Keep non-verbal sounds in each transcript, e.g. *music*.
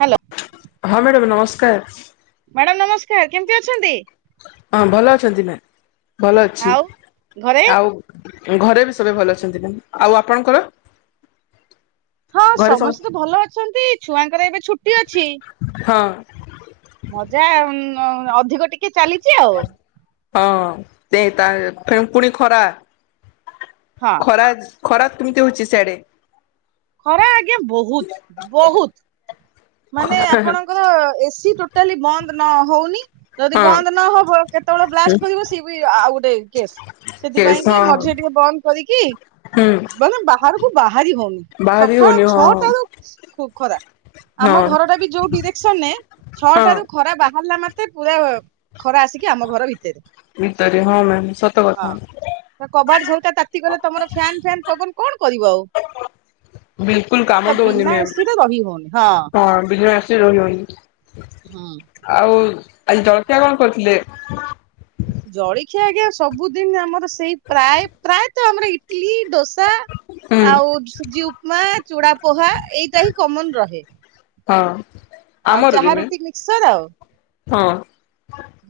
Hello. ହଁ madam ନମସ୍କାର। Madam ନମସ୍କାର କେମିତି ଅଛନ୍ତି? ହଁ ଭଲ ଅଛନ୍ତି ନା ଭଲ ଅଛି ଆଉ ଘରେ ଆଉ ଘରେ ବି ସବେ ଭଲ ଅଛନ୍ତି ନା ଆଉ ଆପଣଙ୍କର? ହଁ ଘରେ ସମସ୍ତ ସମସ୍ତେ ତ ଭଲ ଅଛନ୍ତି ଛୁଆଙ୍କର ଏବେ ଛୁଟି ଅଛି। ହଁ ମଜା ଅଧିକ ଟିକେ ଚାଲିଛି ଆଉ। ହଁ ସେ ତା ଟ୍ରେ ପୁଣି ଖରା ହଁ ଖରା ଖରାପ କେମିତି ହଉଛି ସିଆଡେ? ଖରା ଆଜ୍ଞା ବହୁତ ବହୁତ ମାନେ ହଁ ଆପଣଙ୍କର ଏସି ତୋଟା ଟାଲି ବନ୍ଦ ନ ହଉନି। ଯଦି ବନ୍ଦ ନହବ କେତେବେଳେ ବ୍ଲାଷ୍ଟ କରିବ ସିଏ ବି ଆଉ ଗୋଟେ କେସ୍। କେସ୍ ସେଥିପାଇଁ ହଁ କି ମଝି ରେ ଟିକେ ବନ୍ଦ କରିକି ହୁଁ ମାନେ ବାହାରକୁ ବାହାରି ହଉନି। ବାହାରି ହଉନି ସକାଳ ହଁ ଛଅଟା ରୁ ଖରା। ଆମ ହଁ ଘରଟା ବି ଯୋଉ ଡିରେକ୍ସନରେ ଛଅଟ ହଁ ରୁ ଖରା ବାହାରିଲା ମାତ୍ରେ ପୁରା ଖରା ଆସିକି ଆମ ଘର ଭିତ ଭିତରେ ହଁ ମ୍ୟାମ ସତ କଥା। ହଁ କବାଟ ଝରକା ତାତିଗଲେ ତମର ଫ୍ୟାନ ଫ୍ୟାନ ପବନ କଣ କରିବ ଆଉ? ବିଲକୁଲ କାମ ତ ଦଉନି ବିନା ଏସିରେ ରହି ହଉନି ହଁ। ମ୍ୟାମ ହଁ ବିଲରୁ ଆସି ରହି ହଉନି। ହୁଁ। ଆଉ ଆଜି ଜଳକିଆ କଣ କରିଥିଲେ? ଜଳଖିଆ ଆଜ୍ଞା ସବୁଦିନ ଆମର ସେଇ ପ୍ରାୟ ପ୍ରାୟତ ଆମର ଇଟଲିି ଦୋସା। ହୁଁ ଆଉ ସୁଜି ଉପମା ଚୂଡା ପୋହା ଏଇଟା ହିଁ କମନ ରହେ। ହଁ ଆଉ ଆମର ଚାହା ଦିନେ ରୁଟି ମିକ୍ସର ଆଉ। ହଁ।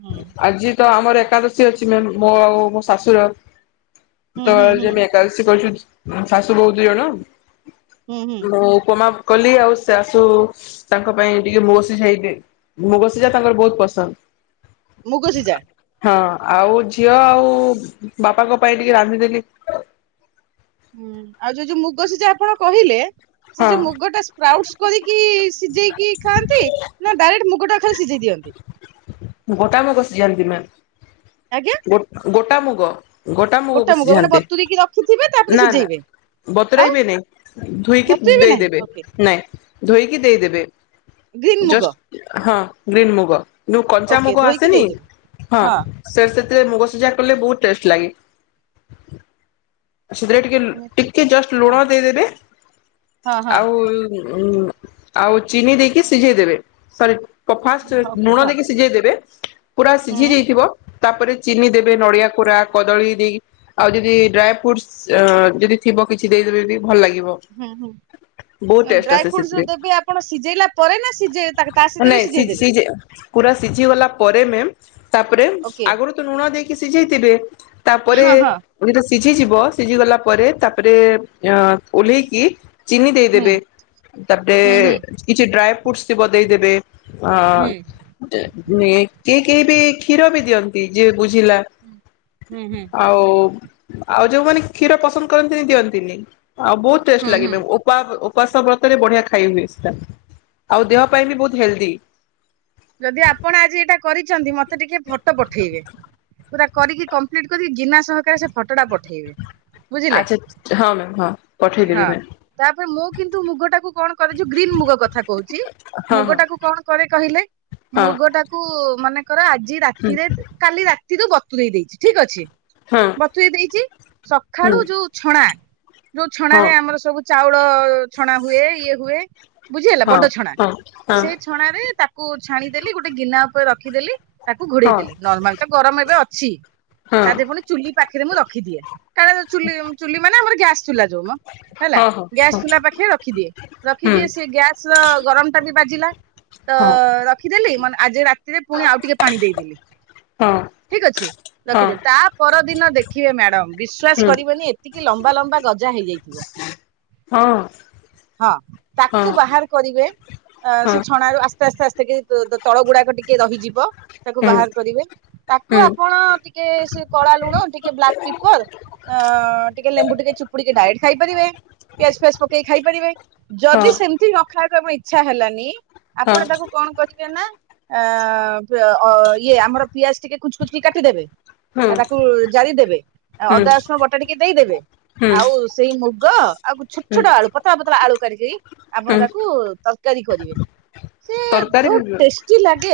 ହୁଁ। ଆଜି ତ ଆମର ଏକାଦଶୀ ଅଛି ମୋ ଆଉ ମୋ ଶାଶୁର। ହୁଁ ତ ହୁଁ ହୁଁ ଯେ ମେ ଏକାଦଶି କରି *unintelligible* ଶାଶୂ ବୋହୂ ଦିଇଜଣ ହୁଁ ହୁଁ ମୁଁ ଉପମା କଲି ଆଉ ସେ ତ ତାଙ୍କ ପାଇଁ ଟିକେ ମୁଗସିିଝାଇ *unintelligible* ମୁଗସିଝା ତାଙ୍କର ବହୁତ ପସନ୍ଦ। ମୁଗ ସିଝା? ହଁ ଆଉ ଝିଅ ଆଉ ବାପାଙ୍କ ପାଇଁ ଟିକେ ରାନ୍ଧିଦେଲି। ହୁଁ ଆଉ ଯୋଉ ଯୋଉ ମୁଗ ସିଝା ଟା ଆପଣ କହିଲେ ସେ ହଁ ଯୋଉ ମୁଗ ଟା *unintelligible* କରିକି ସିଝେଇକି ଖାଆନ୍ତି ନା ଡାଇରେକ୍ଟ ମୁଗଟା ଖାଲି ସିଝେଇ ଦିଅନ୍ତି? ଗୋଟା ମୁଗ ସିଝାନ୍ତି ନା ଆଜ୍ଞା? ଗୋ ଗୋଟା ମୁଗ ଗୋଟା ମୁଗ ମାନେ ସିଝାନ୍ତି, ବତୁରିକି ରଖିଥିବେ ତାପରେ ନା ସିଝେଇବେ ଆଉ ବତୁରେଇବେ ନାଇଁ ଧୋଇକି ବତୁରେଇବେ ନାହିଁ ଦେଇଦେବେ ଓକେ। ନା ଧୋଇକି ଦେଇଦେବେ, ଗ୍ରୀନ୍ ମୁଗ ଜଷ୍ଟ ହଁ ଗ୍ରୀନ୍ ମୁଗ। ଓକେ କଞ୍ଚାମୁଗ ଧୋଇକି ଆସେନି ଦେଇଦେବେ। ହଁ? ସେ ସେଥିରେ ମୁଗ ସିଝା କଲେ ବହୁତ ଟେଷ୍ଟ ଲାଗେ। ସେଥିରେ ଟିକେ ଉଁ, ଛି- ଟିକେ ଜଷ୍ଟ ହଁ ଲୁଣ ଦେଇଦେବେ, ହଁ ହଁ ଆଉ ଆଉ ଚିନି ଦେଇକି ସିଝେଇ ଦେବେ, ସରି ହଁ, ଓକେ ଲୁଣ ହଁ ଦେଇକି ସିଝେଇ ଦେବେ ପୁରା ସିଝି ହୁଁ ଯାଇଥିବ ତାପରେ ଚିନି ଦେବେ ହୁଁ ନଡିଆ କୋରା କଦଳୀ ଦେଇ ଆଉ ଯଦି ଡ୍ରାଏ ଫ୍ରୁଟ ଯଦି ଥିବ କିଛି ଦେଇଦେବେ ବି ଭଲ ଲାଗିବ। ହୁଁ ହୁଁ। ବହୁତ ଟେଷ୍ଟ ଡ୍ରାଇ ଆସେ ଫ୍ରୁଟ ର ସେଥିରେ। ଦେବି ଆପଣ ସିଝେଇଲା ପରେ ନା ସି ତା *unintelligible* ସି ସିଯେ ପୁରା ସିଝିଗଲା ପରେ ମ୍ୟାମ୍ ତାପରେ ଓକେ ଆଗରୁ ତ ଲୁଣ ଦେଇକି ସିଝେଇଥିବେ, ତାପରେ ହଁ ହଁ ଟ ସିଝିଯିବ ସିଝି ଗଲା ପରେ ତାପରେ ଅ ଓହ୍ଲେଇକି ଚିନି ହୁଁ ଦେଇଦେବେ ତାପରେ ହୁଁ ହୁଁ କିଛି ଡ୍ରାଏ ଫ୍ରୁଟସ ଥିବ ଦେଇଦେବେ। ଅ ହୁଁ *unintelligible* କେହି ବି କ୍ଷୀର ବି ଦିଅନ୍ତି, ଯିଏ ବୁଝିଲା। ହୁଁ ହୁଁ। ଆଉ ଆଉ ଯୋଉମାନେ କ୍ଷୀର ପସନ୍ଦ କରନ୍ତିନି ଦିଅନ୍ତିନି ଆଉ ବହୁତ ହୁଁ ଟେଷ୍ଟ ହୁଁ। ଲାଗେ। ଉପାସ ଉପାସ ବ୍ରତରେ ବଢିଆ ଖାଇ ହୁଏ, ସେଟା ଆଉ ଦେହ ପାଇଁ ବି ବହୁତ ହେଲ୍ଦି। ଯଦି ଆପଣ ଆଜି ଏଇଟା କରିଛନ୍ତି ମତେ ଟିକେ ଫଟୋ ପଠେଇବେ। ପୁରା କରିକି କମ୍ପ୍ଟ କରିକି ଗିନା ସହକାରେ ସେ ଫଟୋଟା ପଠେଇବେ। ବୁଝିଲେ ଆଚ୍ଛା ହଁ ମ୍ୟାମ ହଁ ହଁ। ପଠେଇଦବି ମ୍ୟାମ୍। ତାପରେ ମୁଁ କିନ୍ତୁ ମୁଗ ଟାକୁ କଣ କରେ ଯୋଉ ଗ୍ରୀନ୍ ମୁଗ କଥା କହୁଛି। ହଁ ମୁଗ ଟାକୁ କଣ କରେ କହିଲେ ହଁ ମୁଗଟାକୁ ମାନେ କର ଆଜି ରାତିରେ କାଲି ରାତିରୁ ବତୁରେଇ ଦେଇଛି ଠିକ ଅଛି। ହଁ ବତୁରେଇ ଦେଇଛି ସଖଳୁ ହୁଁ ଯୋଉ ଛଣା ଯୋଉ ଛଣ ହଁ ରେ ଆମର ସବୁ ଚାଉଳ ଛଣା ହୁଏ ଇଏ ହୁଏ ବୁଝିଗଲା ହୁଁ ବଡ ଛଣା, ହଁ ହଁ ହଁ ସେ ଛଣାରେ ତାକୁ ଛାଣିଦେଲି ଗୋଟେ ଗିନା ଉପରେ ରଖିଦେଲି ତାକୁ ଘୋଡେଇ ହଁ ଦେଲି ନର୍ମାଲ। ତ ଗରମ ଏବେ ଅଛି, ହଁ ହଁ ତା ଦେହ ପୁଣି ଚୁଲି ପାଖରେ ମୁଁ ରଖିଦିଏ, କାରଣ ଚୁ ଚୁଲି ମାନେ ଆମର ଗ୍ୟାସ୍ ଚୁଲା ଯୋଉମ। ହେଲା ହଁ ହଁ ହଁ ଗ୍ୟାସ ତୁଲା ପାଖେ ରଖିଦିଏ ହୁଁ ରଖିଦିଏ ସେ ଗ୍ୟାସ ଗରମ ଟା ବି ବାଜିଲା ତ ହଁ ରଖିଦେଲି ମାନେ *unintelligible* ସେରେ ପୁଣି ଆଉ ଟିକେ ପାଣି ଦେଇଦେଲି ହଁ ଠିକ ଅଛି। ହଁ ରଖିଦେଲି। ତା ପରଦିନ ଦେଖିବେ ମ୍ୟାଡମ୍ ହୁଁ ହଁ ହଁ ହଁ ହୁଁ ବିଶ୍ଵାସ ହୁଁ କରିବେନି ଏତି କି ଲମ୍ବା ଲମ୍ବା ଗଜା ହେଇଯାଇଥିବ। ହଁ। ହଁ। ହଁ ତାକୁ ହୁଁ ବାହାର କରିବେ ଅ ସେ ହୁଁ ଛଣାରୁ ଆସ୍ତେ ଆସ୍ତେ ଆସ୍ତେ କି ତଳ ଗୁଡାକ ଟିକେ ରହିଯିବ ତାକୁ ବାହାର କରିବେ। ତାକୁ ଆପଣ ଟିକେ ସେ କଳା ଲୁଣ ଟିକେ ବ୍ଲାକ୍ ପିପର ଅ ଟିକେ ଲେମ୍ବୁ ଟିକେ ଚିପୁଡିକି ଡାଇରେକ୍ଟ ଖାଇ ପାରିବେ। ପିଆଜ ଫିଆଜ ପକେଇକି। ଖାଇପାରିବେ। ଯଦି ସେମିତି ନ ଖାଇବାକୁ ଆମ ଇଚ୍ଛା ହେଲାନି, ଆପଣ ତାକୁ କଣ କରିବେ ନା, ଆ ଇଏ ଆମର ପିଆଜ ଟିକେ କୁଞ୍ଚୁ କୁଞ୍ଚ୍ କି କାଟିଦେବେ ଆ ତାକୁ ଜାରିଦେବେ। ହୁଁ ଅଦା ରସୁଣ ବଟା ଟିକେ ଦେଇଦେବେ। ହୁଁ ଆଉ ସେଇ ମୁଗ ଆଉ ଛୋଟ ହୁଁ ଛୋଟ ଆଳୁ ପ ତଳା ଆଳୁ କରିକି ଆପଣ ତାକୁ ତରକାରୀ କରିବେ। ସିଏ ତରକାରୀ ଯୋଉ ଟେଷ୍ଟି ଲାଗେ,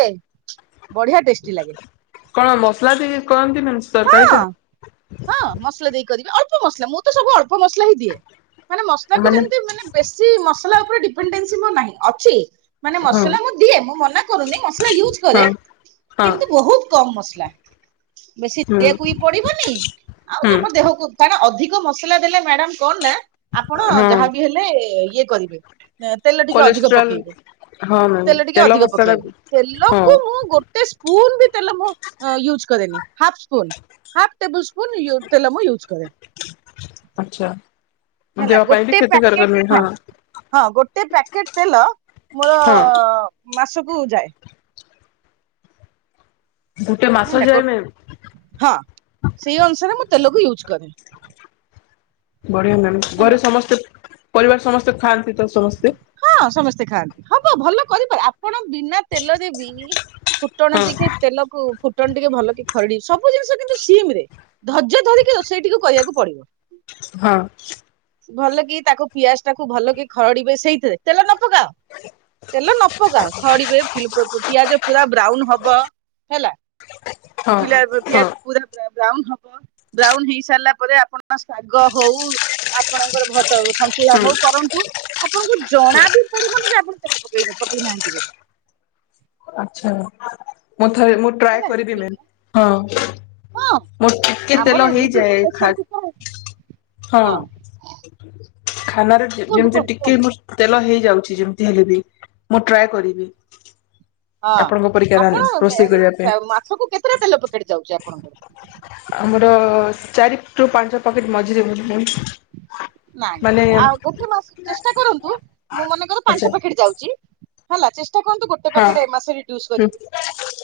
ବଢିଆ ଟେଷ୍ଟି ଲାଗେ। କଣ ମସ୍ ଲା ଦେଇକି କରନ୍ତି *unintelligible* ତରକାରୀ ହଁ ଟା। ହଁ ମସଲା ଦେଇ କରିବେ, ଅଳ୍ପ ମସଲା ମୁଁ ତ ସବୁ ଅଳ୍ପ ମସଲା ହିଁ ଦିଏ। ମାନେ ମସଲାକୁ ଯେମ୍ ମାନେ ବେଶୀ ମସଲା ଉପରେ ଡିପେଡେନ୍ସି ମୋର ନାହିଁ। ଅଛି ମାନେ ହଁ ମସଲା ମୁଁ ଦିଏ, ମୁଁ ମନା କରୁନି ମସଲା ୟୁଜ୍ କରେ। ହଁ ହଁ କିନ୍ତୁ ବହୁତ୍ କମ୍ ମସଲା। ବେଶୀ ହୁଁ *unintelligible* ବି ପଡିବନି ଆଉ ହୁଁ ତମ ଦେହକୁ କାରଣ ଅଧିକ ମସଲା ଦେଲେ ମ୍ୟାଡାମ କଣ ନା ଆପଣ ହଁ ଯାହାବି ହେଲେ ଇଏ କରିବେ। ତେଲ ଟିକେ ଅଧିକ କୋଲେଷ୍ଟ୍ରଲ୍ ପକେଇବେ। ହଁ ମ୍ୟାମ୍ ତେଲ ଟିକେ ଅଧିକ ମସଲା ପକେଇବେ। ହଁ ତେଲକୁ ମୁଁ ଗୋ ଗୋଟେ ସ୍ପୁନ୍ ବି ତେଲ ମୁଁ ୟୁଜ୍ କରେନି, half spoon. Half tablespoon ତେଲ ମୁଁ ୟୁଜ୍ କରେ। ଆଚ୍ଛା। ହେଲା, ଦେହ ପାଇଁ ବି ଗୋଟେ କ୍ଷତିକାରକ ପ୍ୟାକେଟ ନୁହେଁ ହଁ ହଁ। ଗୋଟେ ପ୍ୟାକେତ ତେଲ ମୋର ହଁ ମାସକୁ ଯାଏ। ଗୋଟେ ମାସ ହେଲା। ଗୋ, ଯାଏ ମ୍ୟାମ୍ ହଁ ସେଇ ଅନୁସାରେ ମୁଁ ତେଲକୁ ୟୁଜ୍ କରେ। ବଢିଆ ମ୍ୟାମ୍। ହେଲା ଘରେ ସମସ୍ତେ ପରିବାର ସମସ୍ତେ ଖାଆନ୍ତି ତ ସମସ୍ତେ? ହଁ ସମସ୍ତେ ଖାଆନ୍ତି। ହବ ଭଲ କରିପାରି ଆପଣ ବିନା ତେଲରେ ବି ଫୁଟଣ ହଁ ଟିକେ ତେଲକୁ ଫୁ ଟଣ ଟିକେ ଭଲ କି ଖରଡି ସବୁ ଜିନିଷ କିନ୍ତୁ ସିମ୍ ରେ ଧର୍ଯ୍ୟ ଧରିକି ରୋଷେଇ ଟିକେ କରିବାକୁ ପଡିବ। ହଁ। ଭଲ କି ତାକୁ ପିଆଜଟାକୁ ଭଲ କି ଖରଡିବେ ସେଇଥିରେ, ତେଲ ନ ପକାଅ ତେଲ ନ ପକାଅ ଖରଡିବେ, ପିଆଜ ପୁରା ବ୍ରାଉନ ହବ ହେଲା। ହଁ ପିଲା ହଁ ପିଆଜ ପୁରା ବ୍ରାଉନ ହବ ବ୍ରାଉନ ହେଇସାରିଲା ପରେ, ଆପଣ ଶାଗ ହଉ ଆପଣଙ୍କର ଭ ତ ସନ୍ତୁଳା ହୁଁ ହଉ କରନ୍ତୁ, ଆପଣଙ୍କୁ ଜଣା ବି ପଡିବନି ଯେ ଆପଣ ତେଲ ପକେଇବେ ପକେଇ ନାହାନ୍ତି ବୋଲି। ଆଚ୍ଛା। ମୁଁ ଥରେ ମୁଁ ଟ୍ରାଏ ହେଲା କରିବି ମ୍ୟାମ୍। ବିନା- ହଁ। ହଁ ମୋର ଟିକେ ଆମର ତେଲ ଏମିତି ବି ହେଇଯାଏ, ଖା ପ୍ରେସର କୁକର ହଁ। ଖାନାରେ ଯେ କୁହନ୍ତୁ ଯେମିତି କୁହନ୍ତୁ ଟିକେ କୁହନ୍ତୁ ମୋର୍ ତେଲ ହେଇଯାଉଚି ଯେମିତି ହେଲେ ବି, ମୁଁ ଟ୍ରାଏ କରିବି। ହଁ ଆପଣଙ୍କ ପରିକା ଆପଣ ରୋଷେଇ କରିବା ପାଇଁ ମାସକୁ କେତେଟା ତେଲ ପକେଟ୍ଟ୍ ଯାଉଚି ଆପଣଙ୍କର? ଆମର ଚାରି ରୁ ପାଞ୍ଚ ପକେଟ୍ ମଝିରେ *unintelligible* ନାଇଁ। ମାନେ ଆଉ ଗୋଟେ ମାସ ଚେଷ୍ଟା କରନ୍ତୁ ମୁଁ ମନେକର ଆଚ୍ଛା ପାଞ୍ଚ ପ୍ୟାକେଟ ଯାଉଚି ହେଲା। ଚେଷ୍ଟା କରନ୍ତୁ ଗୋଟେ ହଁ ପ୍ୟାକେଟ୍ ଏ ମାସରେ ରିଡ୍ୟୁସ୍ ହୁଁ କରିବି।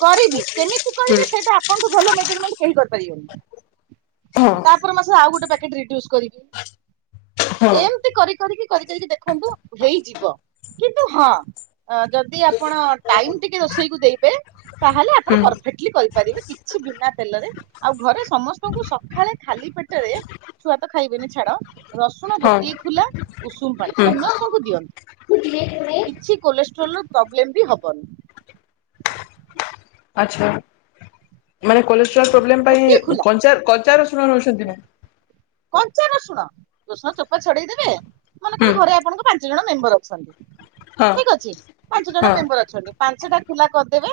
କରିବି କେମିତି ହୁଁ କରିବି ସେଇଟା ଆପଣଙ୍କଠୁ ଭଲ ମେଜରମେଣ୍ଟ କେହି କରିପାରିବେନି। ହଁ। ତାପର ମାସ ଆଉ ଗୋଟେ ପ୍ୟାକେଟ ରିଡ୍ୟୁସ କରିବି। ହଁ ଏମତି କରି କରିିକି କରି କରିିକି ଦେଖନ୍ତୁ ହେଇଯିବ କିନ୍ତୁ ହଁ ଅ ଯଦି ଆପଣ ଟାଇମ ଟିକେ ରୋଷେଇକୁ ଦେଇବେ ତାହେଲେ ଆପଣ ହୁଁ ପରଫେକ୍ଟଲି କରିପାରିବେ କି ଛି ବିନା ତେଲରେ ଆଉ ଘରେ ସମସ୍ତଙ୍କୁ ସଖାଳେ ଖାଲି ପେଟରେ ଛୁଆ ତ ଖାଇବେନି ଛାଡ। ରସୁଣ ହଁ ଗୋଟିଏ ଖୁଲା ଉଷୁମ ପାଣି ହୁଁ। ସମସ୍ତଙ୍କୁ ଦିଅନ୍ତୁ କିଛି କୋଲେଷ୍ଟ୍ରୋଲର ପ୍ରବ୍ଲେମ ବି ହବନି। ଆଚ୍ଛା ମାନେ କୋଲେଷ୍ଟ୍ରୋଲ ହୁଁ ପ୍ରୋବ୍ଲେମ ଗୋଟିଏ ପାଇଁ ଖୁଲା କଞ୍ଚା କଚା ରସୁଣ ନଉଛନ୍ତି ନା? କଞ୍ଚା ରସୁଣ ରସୁଣ ଚୋପା ଛଡେଇଦେବେ। ମନେକର ହୁଁ ଘରେ ଆପଣଙ୍କ ପାଞ୍ଚ ଜଣ ମେମ୍ବର ଅଛନ୍ତି। ହଁ ଠିକ ଅଛି ପାଞ୍ଚ ଜଣ ହଁ ମେମ୍ବର ଅଛନ୍ତି ପାଞ୍ଚଟା ଖୁଲା କରିଦେବେ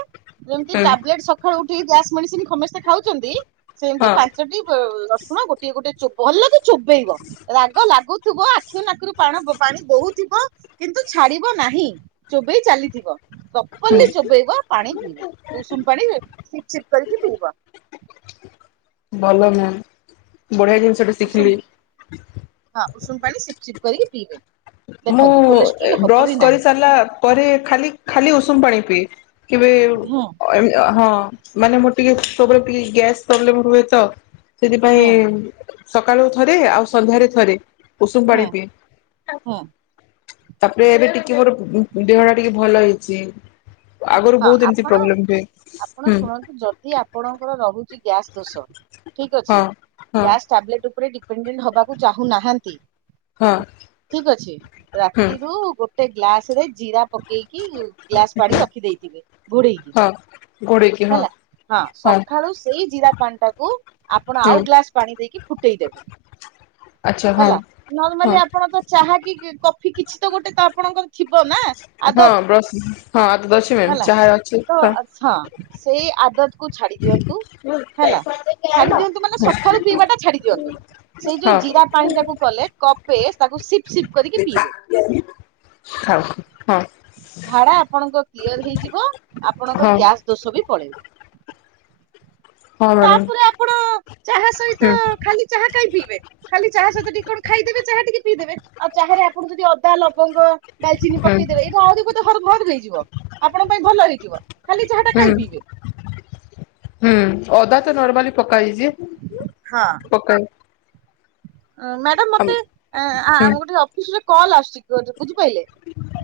ଯେମିତି ହୁଁ ଟାବଲେଟ୍ ସ ଖାଳୁ ଉଠିକି ଗ୍ୟାସ୍ ମେଡିସିନ ସମେସ୍ତେ ଖାଉଚନ୍ତି ସେମତି ହଁ ପାଞ୍ଚଟି ଅ ରସୁଣ ଗୋଟିଏ ଗୋଟେ ଚୋ ଭଲକି ଚୋବେଇବ ରାଗ ଲାଗୁଥିବ ଆଖିରୁ ନାକୁରୁ ପାଣ ପ-ପାଣି ବୋହୁଥିବ। କିନ୍ତୁ ଛାଡିବ ନାହିଁ ଚୋବେଇ ଚାଲିଥିବ ହୁଁ ପ୍ରପରଲି ଚୋବେଇବ ପାଣି ପିଇବ। ଉଷୁମ ପାଣି ଚିପ୍ ଚିପ୍ କରିକି ପିଇବ। ଭଲ ମ୍ୟାମ ବଢିଆ ଜିନିଷ୍ ଉଷୁମ ହଁ ଉଷୁମ ପାଣି ସିପ୍ ଚିପ୍ କରିକି ପିଇବେ। ମୁଁ ଦେଖନ୍ତୁ ଏ କୋଲେଷ୍ଟ୍ରୋଲ ହବ ହିଁ ବ୍ରସ ନାହିଁ କରିସାରିଲା ପରେ ଖାଲି ଖାଲି ଉଷୁମ ପାଣି ପିଏ। କେବେ ହୁଁ ଏମ୍ ଅ ହଁ। ମାନେ ମୋର ଟିକେ ସବୁବେଳେ ଟିକେ ଗ୍ୟାସ୍ ପ୍ରୋବ୍ଲେମ ହୁଏ ତ ହୁଁ ସେଥିପାଇଁ ସକାଳୁ ଥରେ ଆଉ ସନ୍ଧ୍ୟାରେ ଥରେ ଉଷୁମ ପାଣି ପିଏ। ହଁ। ତାପରେ ଏବେ ଟିକେ ମୋର ଉ ଦେହ ଟା ଟିକେ ଭଲ ହେଇଚି। ଆଗୁରୁ ହଁ ବହୁତ ଏମିତି ପ୍ରୋବ୍ଲେମ ହୁଏ ହୁଁ। ଦି ଆପଣଙ୍କର ରହୁଚି ଗ୍ୟାସ୍ ଦୋଷ ଠିକ୍ ଅଛି ହଁ ହଁ। ଗ୍ୟାସ୍ ଟାବେଲେଟ୍ ଉପରେ ଡିପେଣ୍ଡେଣ୍ଟ ହବାକୁ ଚାହୁଁନାହାନ୍ତି। ହଁ ଠିକ୍ ଅଛି ହୁଁ ରାତିରୁୁ ଗୋଟେ ଗ୍ଲାସ ରେ ଜିରା ପକେଇକି ଗ୍ଲାସ ପାଣି ରଖି ଦେଇଥିବେ ଘୋଡେଇକି। ଘୋଡ଼େଇକି ହଁ। ହେଲା ହଁ ସଖାଳୁ ସେଇ ଜିରା ପାଣିଟାକୁ ଆପଣ ଆଉ ହୁଁ ଗ୍ଲାସ ପାଣି ଦେଇକି ଫୁଟେଇ ଦେବେ ଆଚ୍ଛା ହଁ। ହେଲା ନର୍ମାଲି ହଁ ଆ ପଣ ତ ଚାହା କି ଇ କଫି କିଛି ତ ଗୋଟେ ତ ଆପଣଙ୍କର ଥିବ ନା ହଁ ଆଦତ ବ୍ରସ ହଁ ବ୍ରସ ହେଲା ତ ହଁ ସେଇ ଆଦତ କୁ ଛାଡି ଦିଅନ୍ତୁ ହଁ। ଥାଉ ହେଲା ହଁ ହଁ ହଁ ମ୍ୟାଡ଼ାମ। ଛାଡି ଦିଅନ୍ତୁ ମାନେ ହୁଁ ହୁଁ ସଖାଳୁ ପିଇବା ଟା ଛାଡି ଦିଅନ୍ତୁ। ସେଇ ଯୋଉ ଜିରା ପାଣି ଟାକୁ କଲେ କପେ ତାକୁ ସିପ୍ ସିପ୍ କରିକି ପିଇବେ। ହଁ ହଁ। ଝାଡା ଆପଣଙ୍କ କ୍ଲିଅର ହେଇଯିବ ଆପଣଙ୍କର ଗ୍ୟାସ ଦୋଷ ବି ପଳେଇବ। ତାପରେ ଆପଣ ଚାହା ସହିତ ଖାଲି ଚାହା କାଇଁ ପିଇବେ? ଖାଲି ଚାହା ସହିତ ଟିକେ କଣ ଖାଇଦେବେ ଚାହା ଟିକେ ପିଇଦେବେ ଆଉ ଚାହା ରେ ଆପଣ ଯଦି ଅଦା, ଲବଙ୍ଗ ଡାଲଚିନି ପକେଇଦେବେ ଏଇତ ଆହୁରି ଗୋଟେ ହଡ୍ ଭର ହେଇଯିବ। ଆପଣଙ୍କ ପାଇଁ ଭଲ ହେଇଯିବ। ଖାଲି ଚାହା ଟା କାଇଁ ପିଇବେ। ହୁଁ, ଅଦା ତ ନର୍ମାଲି ପକହେଇଛି। ହଁ ପକା ମ୍ୟାଡାମ ମତେ ଆଁ ଆମ ଗୋଟେ ଅଫିସରେ କଲ୍ ଆସୁଛି। ବୁଝିପାଇଲେ,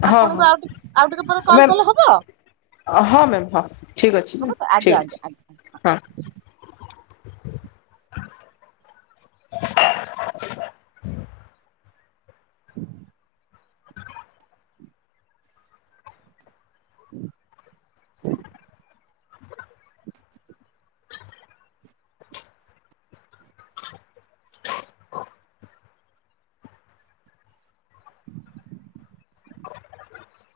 ହଁ ହଁ ଆପଣଙ୍କୁ ଆଉ ଟିକ ଆଉ ଟିକେ ପରେ କଲ ମ୍ୟାମ୍ କଲେ ହବ? ହଁ ମ୍ୟାମ୍ ହଁ, ଠିକ୍ ଅଛି। ହବ ତ ଆଜ୍ଞା ଠିକ୍ ଆଜ୍ଞା ଅଛି। ଆଜ୍ଞା। ହଁ। *inaudible* *inaudible* *inaudible* *inaudible*